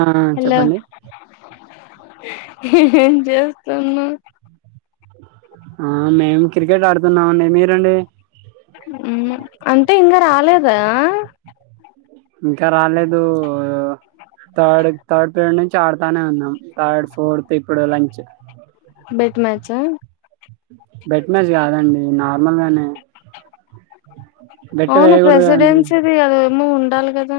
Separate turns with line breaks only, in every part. ఆ
హలో
చెప్పండి
ఏం చేస్తును
ఆ మేము క్రికెట్ ఆడుతున్నామండి మీరండి
అంటే ఇంకా రాలేదా
ఇంకా రాలేదు తాడు తాడు పెడణ చాడతానే ఉన్నాం థర్డ్ ఫోర్త్ ఇప్పుడు లంచ్
బెట్ మ్యాచ్
బెట్నజ కాదండి ఈ నార్మల్గానే
అవును
వేయకూడదు కదండి
ప్రెసిడెన్సీది అదేమో ఉంది ఉండాలి కదా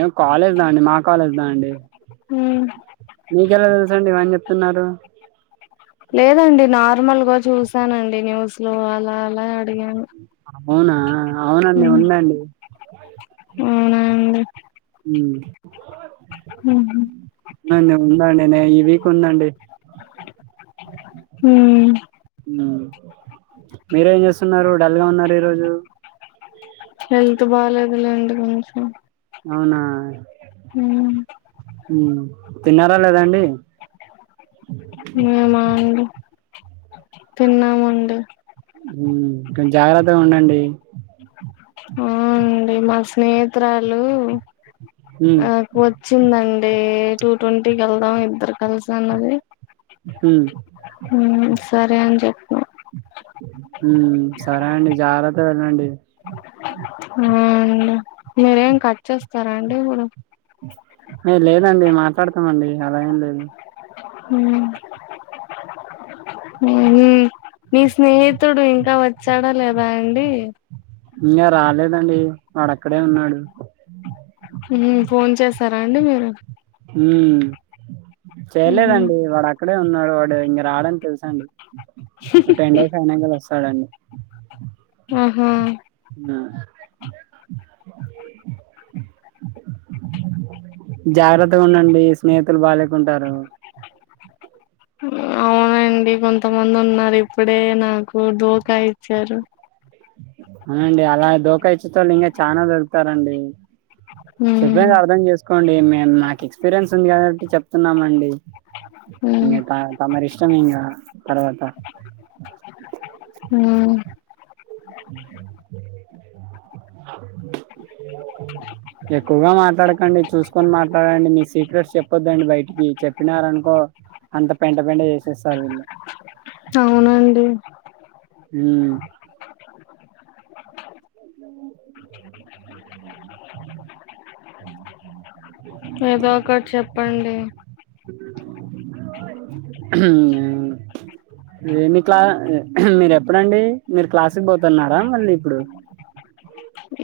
ఏం కాలేజ్ దా అండి మా కాలేజ్ దా అండి
ఉమ్
మీకేలా తెలుసు అండీ ఇవాంజెప్ తున్నారు
లేదండి నార్మల్ గా చూసానండి న్యూస్ లో అలా అలా అడిగాను
అవునా అవునండి
ఉమ్
ఉందండి
అవునా అండీ
ఉమ్
ఉమ్ హు
ఉందండి ఉందండి నే ఈ వీక్ ఉందండి
ఉమ్
ఉమ్. మీరేం చేస్తున్నారు డల్ గా ఉన్నారు ఈ రోజు
హెల్త్ బాలేదులేండి కొంచెం
అవునా
ఉమ్
ఉమ్. తిన్నారా లేదండి
మేము అండి తిన్నామండి
ఉమ్ కొ జాగ్రత్తగా ఉండండి
ఆ అండి మా స్నేహితురాలు
హ్మ్
ఆకు వచ్చిందండి టె టూ టట్వంటీ వెల్ధమ్ ఇద్దరు కలుస అన్నది
హ్మ్
సరే అని చెప్ప
హ్మ్ సరే జాగ్రత్తగా అండి
అవునండి మీరేం కట్ చేస్తారా అండి ఇప్పుడు
ఏ లేదండి మాట్లాడతామండి అలా ఏం లేదు
ఉమ్ మీ స్నేహితుడు ఇంకా వచ్చాడా లేదా అండి
ఇంకా రాలేదండి వాడక్కడే ఉన్నాడు
ఉమ్ ఫోన్ చేస రడి మీరు
ఉమ్
ఉహు
చేయలేదండి వాడు అక్కడ అక్కడే ఉన్నాడు వాడు ఇంకా రాడని తెలుసాండి ఓ టెన్ డేస్ అయినాక వ స్తాడండీ
ఆహా
ఆ జాగ్రత్తగా ఉండండి స్నేహితులు బాలేకుంటారు
అవునండి కొంతమంది ఉన్నారు ఇప్పుడే నాకు దోకా ఇచ్చారు
అవునండి అలా దోకా ఇచ్చుత వాళ్ళు ఇంకా చాలనా దొరుకుతారండి
ఉమ్
చెప్పేది అర్థం చేసుకోండి మేము మాకు ఎక్స్పీరియన్స్ ఉంది కద చెప్తున్నామండి
ఉమ్
ఇంకా త తమరి ఇష్టం ఇంకా తర్వాత
ఉమ్
ఎక్కువగా మాట్లాడక అండి చూసుకొని మాట్లాడండి నీ సీక్రెట్ చెప్ ద్దండి బయటికి చెప్పినార అనుకో అంత పెంట పెంట చేసేస్తారు వీళ్ళు
అవునండి
ఉమ్
ఏదో ఒకటి చెప్పండి
ఉమ్ మీ క్లా మీరు ఎప్పుడండి మీరు క్లాసుకి పోతున్నారా మళ్ళీ ఇప్పుడు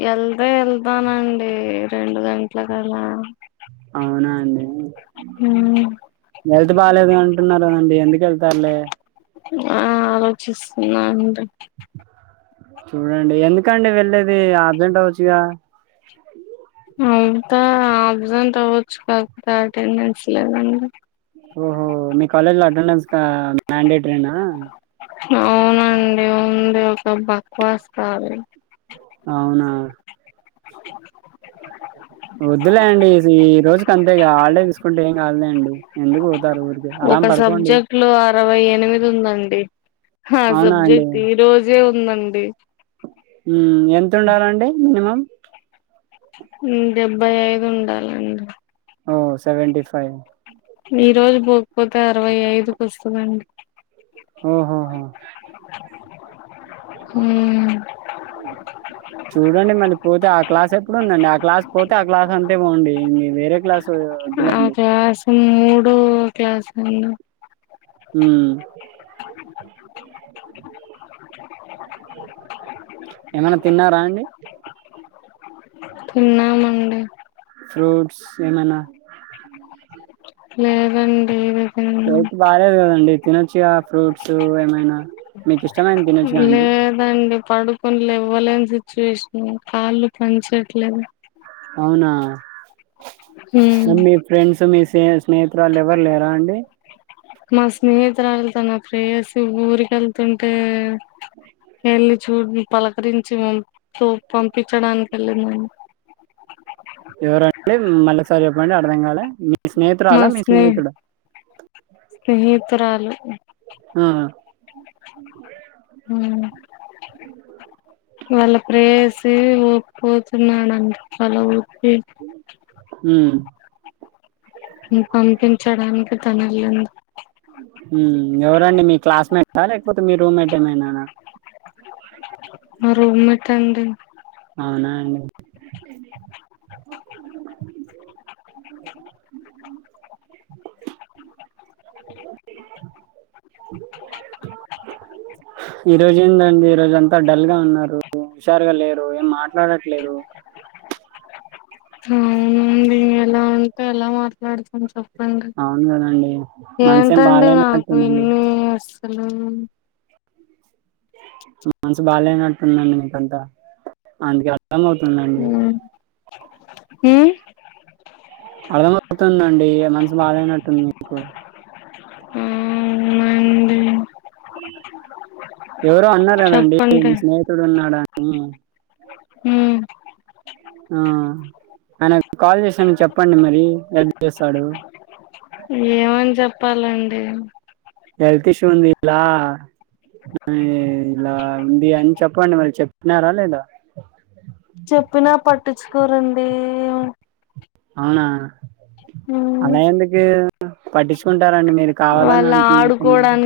వెళ్తా వెళ్తానండి రెండు గంటలకి అలా
అవునా అండి
ఉమ్
హెల్త్ బాగాలేదు అంటున్నారు కదండి ఎందుకు వెళ్తారులే
ఆ ఆలోచిస్తున్నాండి
చూడండి ఎందుకండి వెళ్ళేది ఆబ్సెంట్ అవచ్చుగా
అంతా అబ్జెంట్ అవచ్చు కాకపోతే అటెండెన్స్ లేదండి
ఓహో మీ కాలజ్ లో అటెండెన్స్ మ్యాండేటరీనా
అవునండి ఉంది ఒక బక్వాస్తాలి
అవునా వద్దులే అండి ఈ రోజుకి అంతేగా ఆల్డే ఇప్పుంటే ఏం కాదులే అండి ఎందుకు పోతారు ఊరికే ఆరాం
ఒక
పడుకోండి
సబ్జెక్ట్ లో అరవై ఎనిమిది ఉందండి ఆ
అవునా అండి
సబ్జెక్ట్ ఈ రోజే ఉమ్ దండి
ఎంత ఉండాలండి మినిమం
డెబ్బై యిదు ఉండాలండి
ఓ సెవెంటి ఫైవ్
ఈ రోజు పోకపోతే అరవై ఐదుకి వస్తుందండి
ఓహో
ఉమ్
చూడండి మళ్ళీ పోతే ఆ క్లాస్ ఎప్పుడుందండి ఆ క్లాస్ పోతే ఆ క్లాస్ అంతే పోండి ఇంకా వేరే క్లాస్ వద్దులేండి
మూడు క్లాసున్నా
ఉమ్ ఏమన్నా తిన్నారా అండి
తిన్నామండి
ఫ్రూట్స్ ఎమైనా
లేవండి
హెల్త్ బాగ లేదు గదండి తినొచ్చుగా ఫ్రూట్స్ ఏమైనా మీకు ఇష్టమైన తినొచ్చుగా అండి
లేదండి పడుకొని లేవ్వలేని సి చూశిన కాళ్ళు పనిచట్లేదు
అవునా
హ్మ్
నమీ మీ ఫ్రెండ్స్ మిస్ స్నేహ స్నేహితురాల్లు ఎవరు లేరా అండి
మా స్నేహితురాలు తన ప్రేయసి ఊరికి వెళ్తుంటే వెళ్లి చూడినీ పలకరించి పంపించడానికి వెళ్ళిందడి
ఎవరండి మాల్లోసారి చెప్పండి అర్థం కాలే మీ స్నేహితురాల
మా
మీ
స్నే
స్నేహితుడా
స్నేహితురాలు
ఆ,
వాళ్ళ ప్రేయసి ఏమో పోతున్నాడంట వాళ్ల ఊరికి
ఉం
పంపించడానికి తను వెళ్ళింది
ఉం ఎవరండి మీ క్లాస్ మెట్ ఆ లేకపోతే మీ రూమ్ మెట్ ఏమైనానా
మ రూమ్ మెట్ అండి
అవునా అండి ఈరోజు ఏందండి ఈరోజు అంతా డల్ గా ఉన్నారు హుషారుగా లేరు ఏం మాట్లాడట్లేదు
ఇంత ఎలా మాట్లాడుతాం చెప్ప
అవును గదండి మనసేం బాగాలేనట్టుందండి
హలో
మనసు బాగాలేనట్టుందండి మీకంతా అందుకే అమ్ అవుతుందండి
హ్మ్ హ్మ్
అర్థం అవుతుందండి ఎమ్ అన్ బాగాలేనట్టు ఉంది మీకు
ఉమ్ ఎమ్ అయ్యింది
ఎవరో అన్నారు కదండి మీ
చెప్పండి
స్నేహితుడు ఉన్నాడాని ఉమ్
ఉమ్
ఆ ఆయనకు కాల్ చేశాను చెప్పండి మరి హెల్ప్ చేస్తాడు
ఏమని చెప్పాలండి
హెల్త్ ఇష్యూ ఉంది ఇలా ఇలా ఉంది అని చెప్పండి మరి చెప్పినారా లేదా
దేవు
అవునా అలా ఎందుకి పట్టించుకుంటారండి మీరు కావాలని అంటున్అన్నట్టుఉన్నారు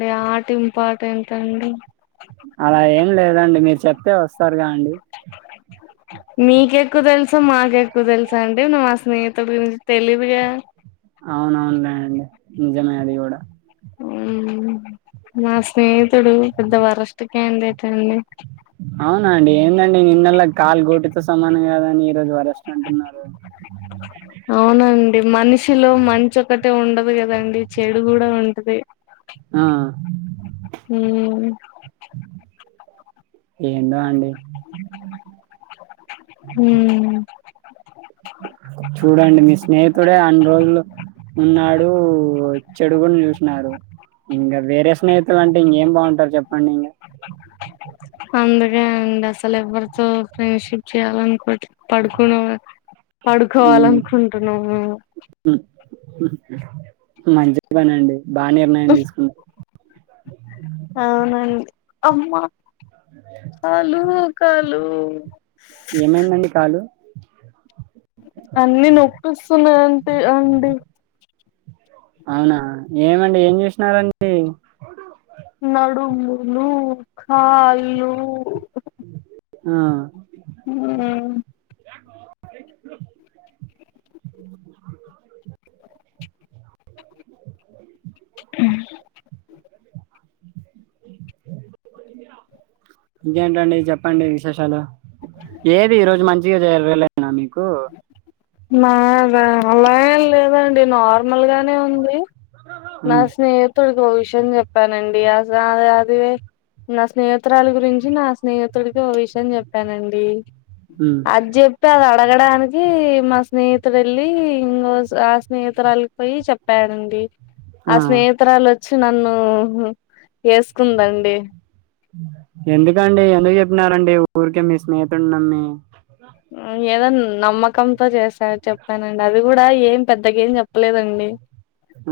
ఈ ఆట ఇంపార్టెంట్ అండి
అలా ఏం లేదండి మీరు చెప్తే వస్తారు రాండి
మీకెక్కువ తెలుసు మాకెక్కువ తెలుసా అంటే నువ్వు మా స్నేహితుడి గురించి తెలిదుగా
అవునవునులేనండి నిజమే అది కూడా
ఉమ్ మా స్నేహితుడు పెద్ద వరస్ట్ కాండేట్ అండి
అవునా అండి ఏందండి నిన్నెల కాళీ గోటితో సమానం కదా ఈరోజు వరస్ట్ అంటున్నారు
అవునండి అ మనిషిలో మంచి ఒకటే ఉండదు కదండి చెడు కూడా ఉంటది
ఆ
ఉమ్
ఏందో అండి
ఉమ్
చూడండి మీ స్నేహితుడే అన్ని రోజులు ఉన్నాడు చెడు కూడా చూసినారు ఇంకా వేరే స్నేహితులు అంటే ఇంకేం బాగుంటారు చెప్పండి ఇంకా
అందుకే అండి అసలు ఎవ్వరితో ఫ్రెండ్షిప్ చేయాల అనుకో పడుకునేవ
ఉమ్,
పడుకోవాలనుకుంటున్నా
మంచి పని అండి బాగా నిర్ణయం తీసుకున్నారు ఉక్
అవునండి అమ్మా కాలు క లు
ఏమైందండి కాలు
అన్ని నొపిస్తున్నాంటే అండి
అవునా ఏమండి ఏం చేసినారండి
నడుములు కాళ్లు
ఆ
ఉమ్
ఉమ్
టిక్ హా
ఇంకేంటండి చెప్పండి విశేషాలు ఏది ఈ రోజు మంచి జవజర వేలనా మీకు
నా అలా లేదండి నార్మల్ మల్గానే ఉంది నా
ఉమ్,
స్నేహిత్ మీకో విషయం చెప్పాలండిహ్మ్ అస అది నా స్నేహితురాలి గురించి నా స్నేహితుడికి ఓ విషయం చెప్పానండి
ఉమ్,
ఆజ్ చూప్బుతే తదా అడగడానికి మా స్నేహితుడు వెళ్ళి ఇంకో ఆ స్నేహితురాలిపోయి చెప్పాడండి ఆ స్నేహితురాలు చ్ నన్ను వేసుకుందండి
ఎందుకండి ఎందుకు చెప్పినార్ అండి ఊరికే మీ స్నేహితుడిని నమ్మి
ఆ ఏదో నమ్మకంతో చేసా చెప్తానండి అది కూడా ఏం పెద్దగేమ్ చెప్పలేదండి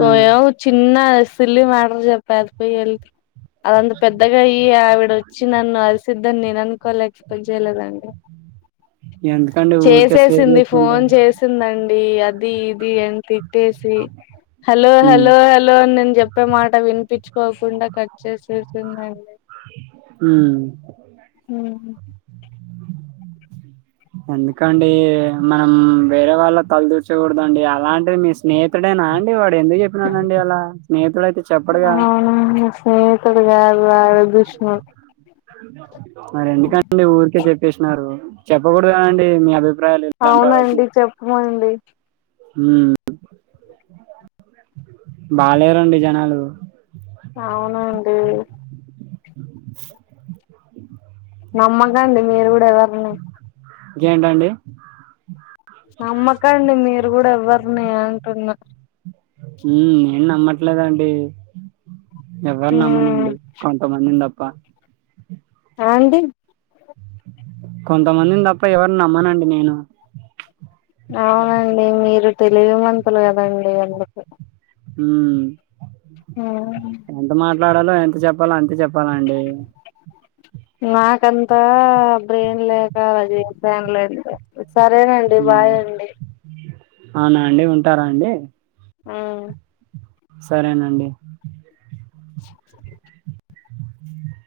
ఆ,
చిన్నా ఆ సిల్లీ మ్యాటర్ చెప్ప అది పోయి ఎల్ది అదంత పెద్దగా అయ్యి ఆవిడ వచ్చి నన్ను అరిస్ సిధన్ని నేను అనుకోలే ఎక్సపెక్ట్ జెయ్లేదండి
ఎందుకండి ఊరికే స్టే
చేసేసింది ఫోన్
చేసుకుంటారు
చేసిందండి ఈ అదీబ్ ది అని తిట్టేసి హలో
హ్మ్
హలో హలో అని నేను చెప్పే మాట వినిపించుకోకుండా కట్ చేసేసిందండి
హ్మ్.
మ్మ్ హ్
ఎందుకండి మనం వేరే వాళ్ళ తలదూర్చకూడదండి అలాంటివి మీ స్నేహితుడేనా అండి వాడ్ ఎందుకు చెప్పినానండి అలా స్నేహితుడు అయితే చెప్పడుగా
అవునా నా స్నేహితుడు గాద్
మరి ఎందుకండి ఊరికే చెప్పేష్నారు చెప్పకూడదా అండి మీ అభిప్
అవునండి చెప్మండి
మ్ బాలేేరండి జనాలు
అవునండి నమ్మకండి మీరు గూడా ఎవరిని
ఇంకేంటండి
నమ్మకండి మీరు గూడా ఎవర్ ఎవర్నీ అంటున్నా
మ్మ్ నేను నమ్మట్లేదండి ఎవర్ని నమ్మనండి కొంతమందిని తప్ క్కా
ఆ అండి
కొంతమందిని తప్ప ఎవర్ని నమ్మనండి నేను
అవునండి మీరు తెలివిమంతులు కదండి అందుకు
హ్మ్
ఉం
ఎంత మాట్లాడాలో ఎంత చెప్పాలో అంత చెప్ ప్పనండి
నాకంతా బ్రెయిన్ లేక అలా జేసాను లెండి. సరేనండి బాయ్ అండి.
అవునాండి ఉంటారా అండి.
ఆ.
సరేనండి.
[inaudible]